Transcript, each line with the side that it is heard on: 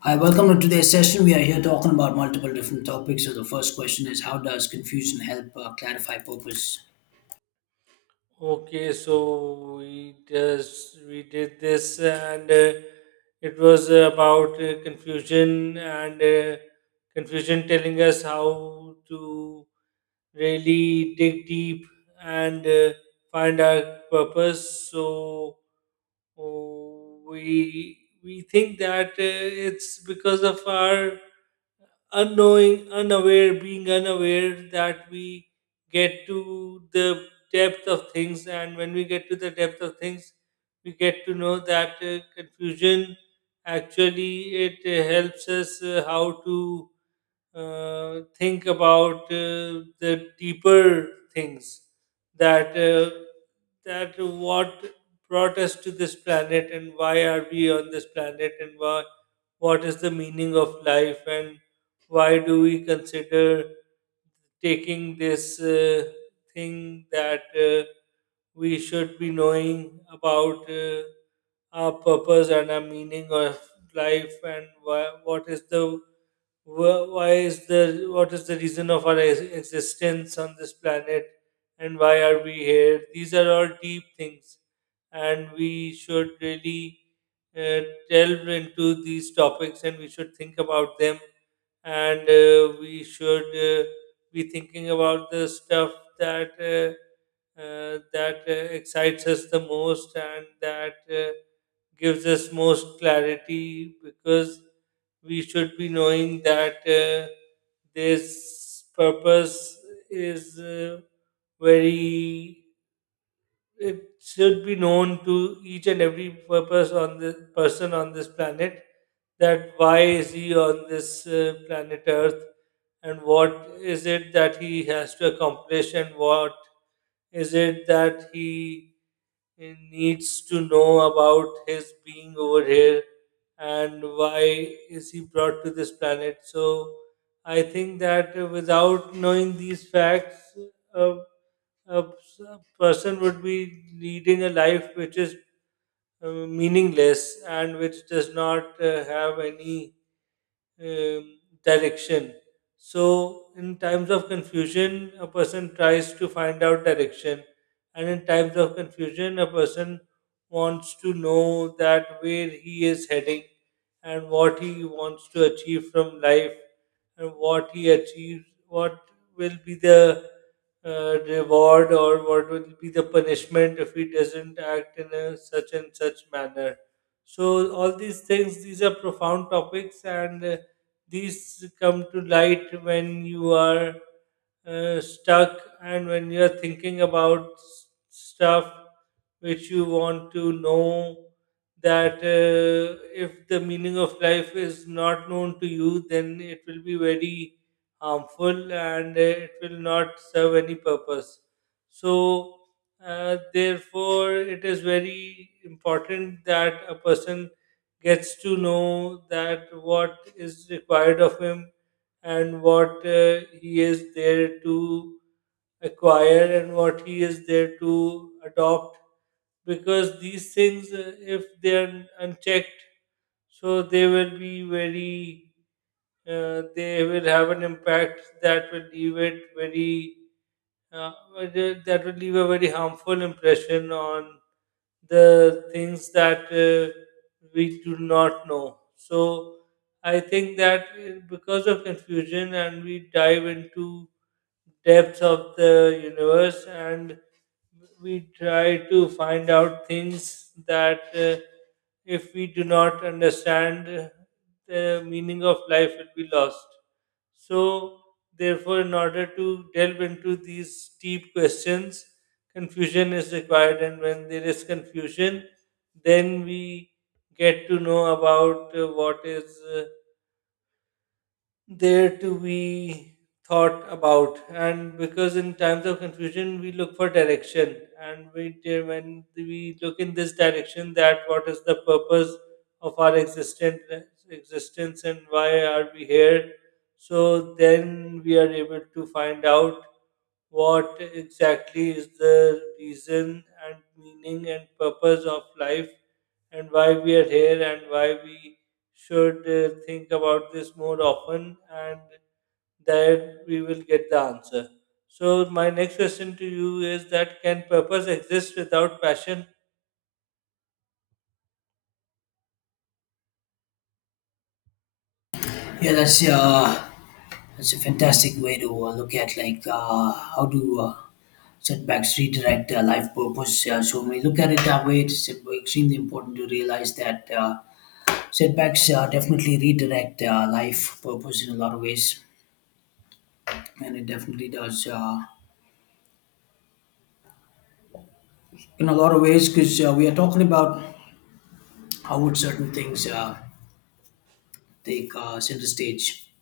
left: Hi, welcome to today's session. We are here talking about multiple different topics. So the first question is, how does confusion help clarify purpose?
right: Okay, so we just we did this, and it was about confusion and confusion telling us how to really dig deep and find our purpose. So oh, we think that it's because of our unknowing, unaware, being unaware that we get to the depth of things, and when we get to the depth of things, we get to know that confusion actually it helps us how to think about the deeper things that what brought us to this planet, and why are we on this planet, and why what is the meaning of life, and why do we consider taking this thing that we should be knowing about our purpose and our meaning of life. And what is the what is the reason of our existence on this planet, and why are we here? These are all deep things, and we should really uh, delve into these topics, and we should think about them. And we should be thinking about the stuff that uh, that uh, excites us the most, and that gives us most clarity, because we should be knowing that this purpose is very, it should be known to each and every purpose on the person on this planet, that why is he on this planet Earth, and what is it that he has to accomplish, and what is it that he needs to know about his being over here, and why is he brought to this planet? So I think that without knowing these facts, a a person would be leading a life which is uh, meaningless and which does not have any um, direction. So, in times of confusion, a person tries to find out direction, and in times of confusion, a person wants to know that where he is heading, and what he wants to achieve from life, and what he achieves, what will be the reward, or what will be the punishment if he doesn't act in a such and such manner. So all these things, these are profound topics, and these come to light when you are stuck, and when you are thinking about stuff which you want to know, that if the meaning of life is not known to you, then it will be very harmful, and it will not serve any purpose. So therefore it is very important that a person gets to know that what is required of him, and what he is there to acquire, and what he is there to adopt, because these things, if they are unchecked, so they will be very they will have an impact that will leave it very whether that will leave a very harmful impression on the things that we do not know. So I think that because of confusion, and we dive into depths of the universe and we try to find out things that if we do not understand the meaning of life will be lost. So therefore, in order to delve into these deep questions, confusion is required, and when there is confusion, then we get to know about what is there to be thought about. And because in times of confusion we look for direction, and we when we look in this direction that what is the purpose of our existence, and why are we here, so then we are able to find out what exactly is the reason and meaning and purpose of life, and why we are here, and why we should think about this more often, and that we will get the answer. So, my next question to you is that can purpose exist without passion?
left: Yeah, that's a fantastic way to look at how do setbacks redirect life purpose. So when we look at it that way, it's extremely important to realize that setbacks definitely redirect life purpose in a lot of ways, and it definitely does in a lot of ways because we are talking about how would certain things. Take center stage.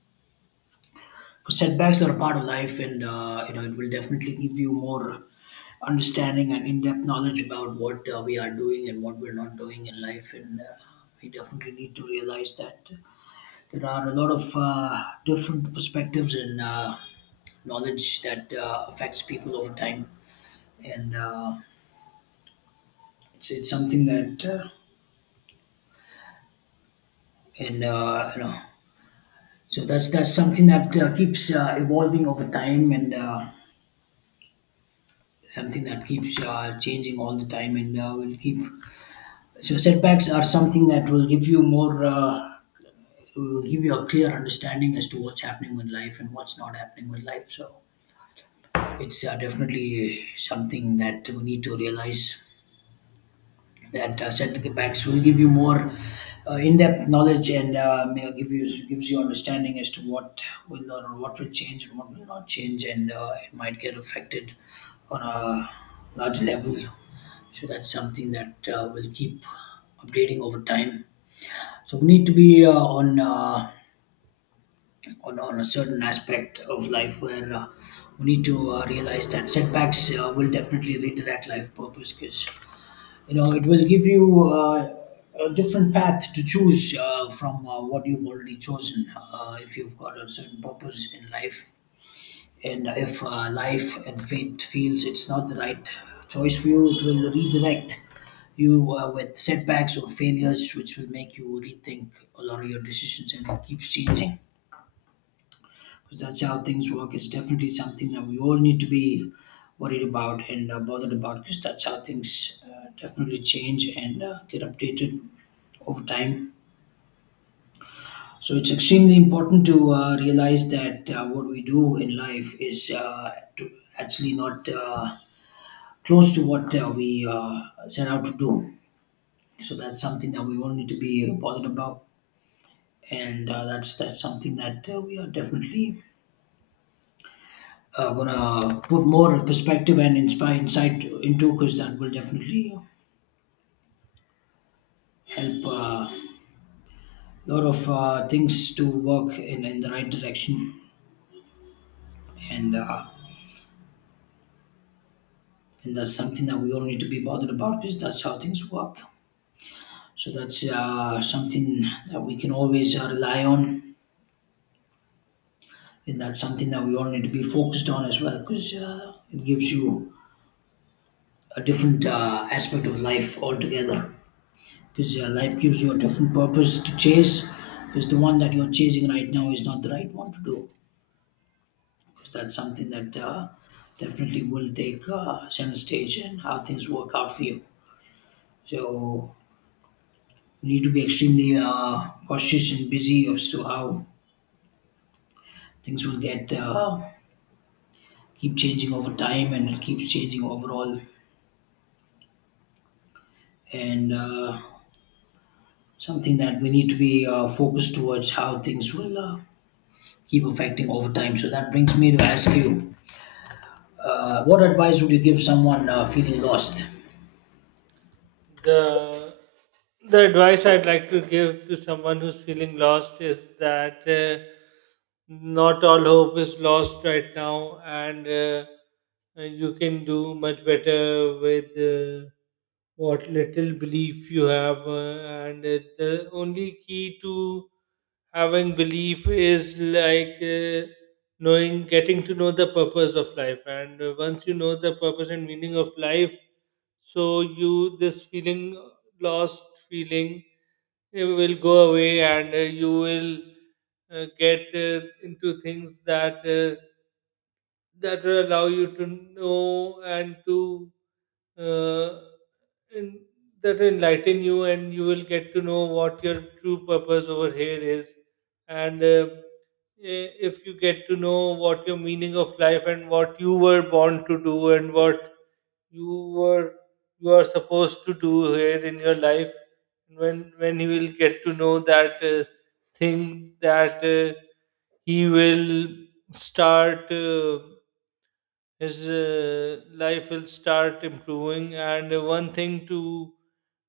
left: Setbacks are a part of life, and you know it will definitely give you more understanding and in-depth knowledge about what we are doing and what we're not doing in life. And we definitely need to realize that there are a lot of different perspectives and knowledge that affects people over time, and it's something that. And You know, so that's something that keeps evolving over time and something that keeps changing all the time and will keep. So setbacks are something that will give you more, will give you a clear understanding as to what's happening with life and what's not happening with life. So it's definitely something that we need to realize that setbacks will give you more in-depth knowledge and may give you gives you understanding as to what will or what will change and what will not change, and it might get affected on a large level. So that's something that will keep updating over time. So we need to be on a certain aspect of life where we need to realize that setbacks will definitely redirect life purpose, because you know it will give you a different path to choose from what you've already chosen. If you've got a certain purpose in life, and if life and fate feels it's not the right choice for you, it will redirect you with setbacks or failures, which will make you rethink a lot of your decisions, and it keeps changing because that's how things work. It's definitely something that we all need to be worried about and bothered about, because that's how things definitely change and get updated over time. So it's extremely important to realize that what we do in life is to actually not. Close to what we set out to do. So that's something that we all need to be bothered about, and that's something that we are definitely gonna put more perspective and inspire insight into, because that will definitely help a lot of things to work in the right direction, and uh, and that's something that we all need to be bothered about, because that's how things work. So that's something that we can always rely on, and that's something that we all need to be focused on as well, because it gives you a different aspect of life altogether, because life gives you a different purpose to chase, because the one that you're chasing right now is not the right one to do, because that's something that definitely will take center stage in how things work out for you. So you need to be extremely cautious and busy as to how things will get keep changing over time, and it keeps changing overall, and something that we need to be focused towards how things will keep affecting over time. So that brings me to ask you, what advice would you give someone feeling lost?
right: The the advice I'd like to give to someone who's feeling lost is that not all hope is lost right now, and you can do much better with what little belief you have, and the only key to having belief is like getting to know the purpose of life. And once you know the purpose and meaning of life, so you, this feeling, lost feeling, it will go away, and you will get into things that that will allow you to know, and to uh, in, that will enlighten you, and you will get to know what your true purpose over here is. And if you get to know what your meaning of life, and what you were born to do, and what you were you are supposed to do here in your life, when he will get to know that thing, that he will start his life will start improving. And one thing to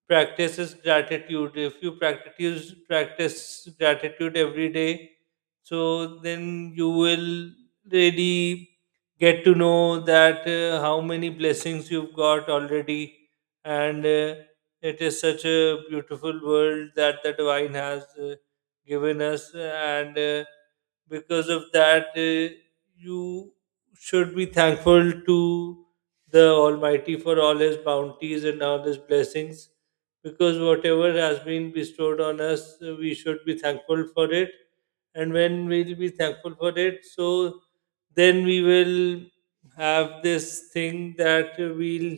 right: practice is gratitude. If you practice gratitude every day, so then you will really get to know that how many blessings you've got already, and it is such a beautiful world that the divine has given us. And because of that, you should be thankful to the Almighty for all His bounties and all His blessings, because whatever has been bestowed on us, we should be thankful for it. And when we'll be thankful for it, so then we will have this thing that we'll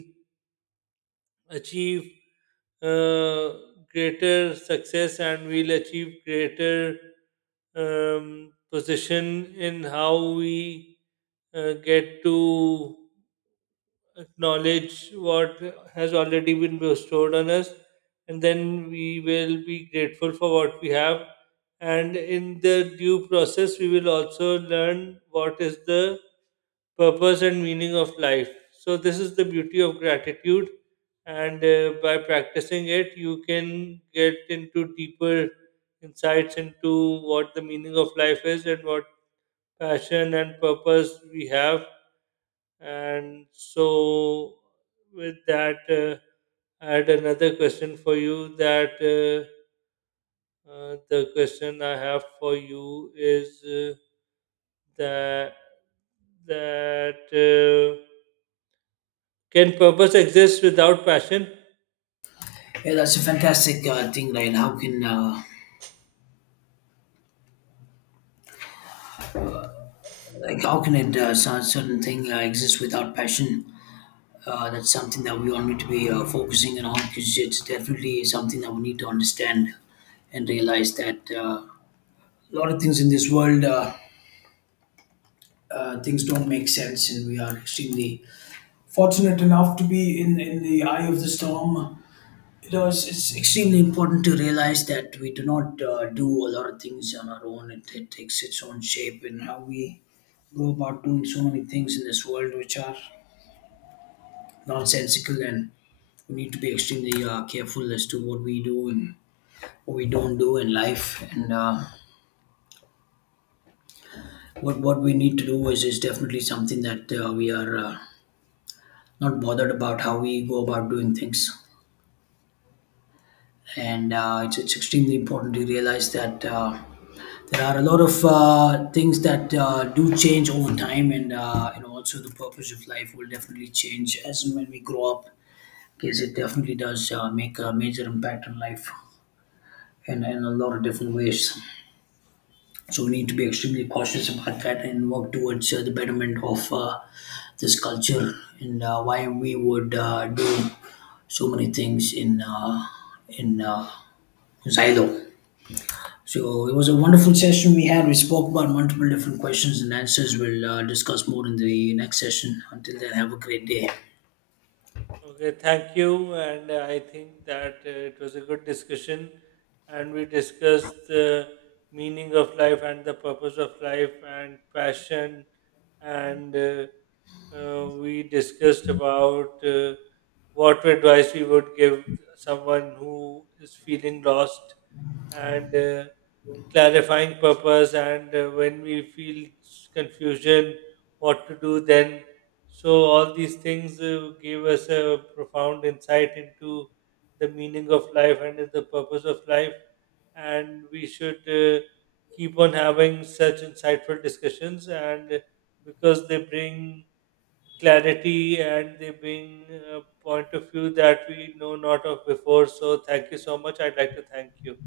right: achieve uh, greater success, and we'll achieve greater position in how we get to acknowledge what has already been bestowed on us, and then we will be grateful for what we have. And in the due process, we will also learn what is the purpose and meaning of life. So, this is the beauty of gratitude. And by practicing it, you can get into deeper insights into what the meaning of life is, and what passion and purpose we have. And so, with that, I had another question for you. That the question I have for you is that that can purpose exist without passion?
left: Yeah, that's a fantastic thing, right? How can like how can it certain thing exist without passion? That's something that we all need to be focusing on, because it's definitely something that we need to understand and realize that a lot of things in this world, things don't make sense, and we are extremely fortunate enough to be in the eye of the storm. You know, it's extremely important to realize that we do not do a lot of things on our own. It takes its own shape in how we go about doing so many things in this world which are nonsensical, and we need to be extremely careful as to what we do and what we don't do in life, and what we need to do is definitely something that we are not bothered about how we go about doing things, and it's extremely important to realize that there are a lot of things that do change over time, and you know also the purpose of life will definitely change as and when we grow up, because it definitely does make a major impact on life in a lot of different ways. So we need to be extremely cautious about that and work towards the betterment of this culture, and why we would do so many things in in uh, silo. So it was a wonderful session we had. We spoke about multiple different questions and answers. We'll discuss more in the next session. Until then, have a great day.
right: Okay, thank you. And I think that it was a good discussion. And we discussed the meaning of life, and the purpose of life, and passion. And we discussed about what advice we would give someone who is feeling lost. And clarifying purpose, and when we feel confusion, what to do then. So all these things gave us a profound insight into the meaning of life and the purpose of life, and we should keep on having such insightful discussions, and because they bring clarity, and they bring a point of view that we know not of before. So thank you so much, I'd like to thank you.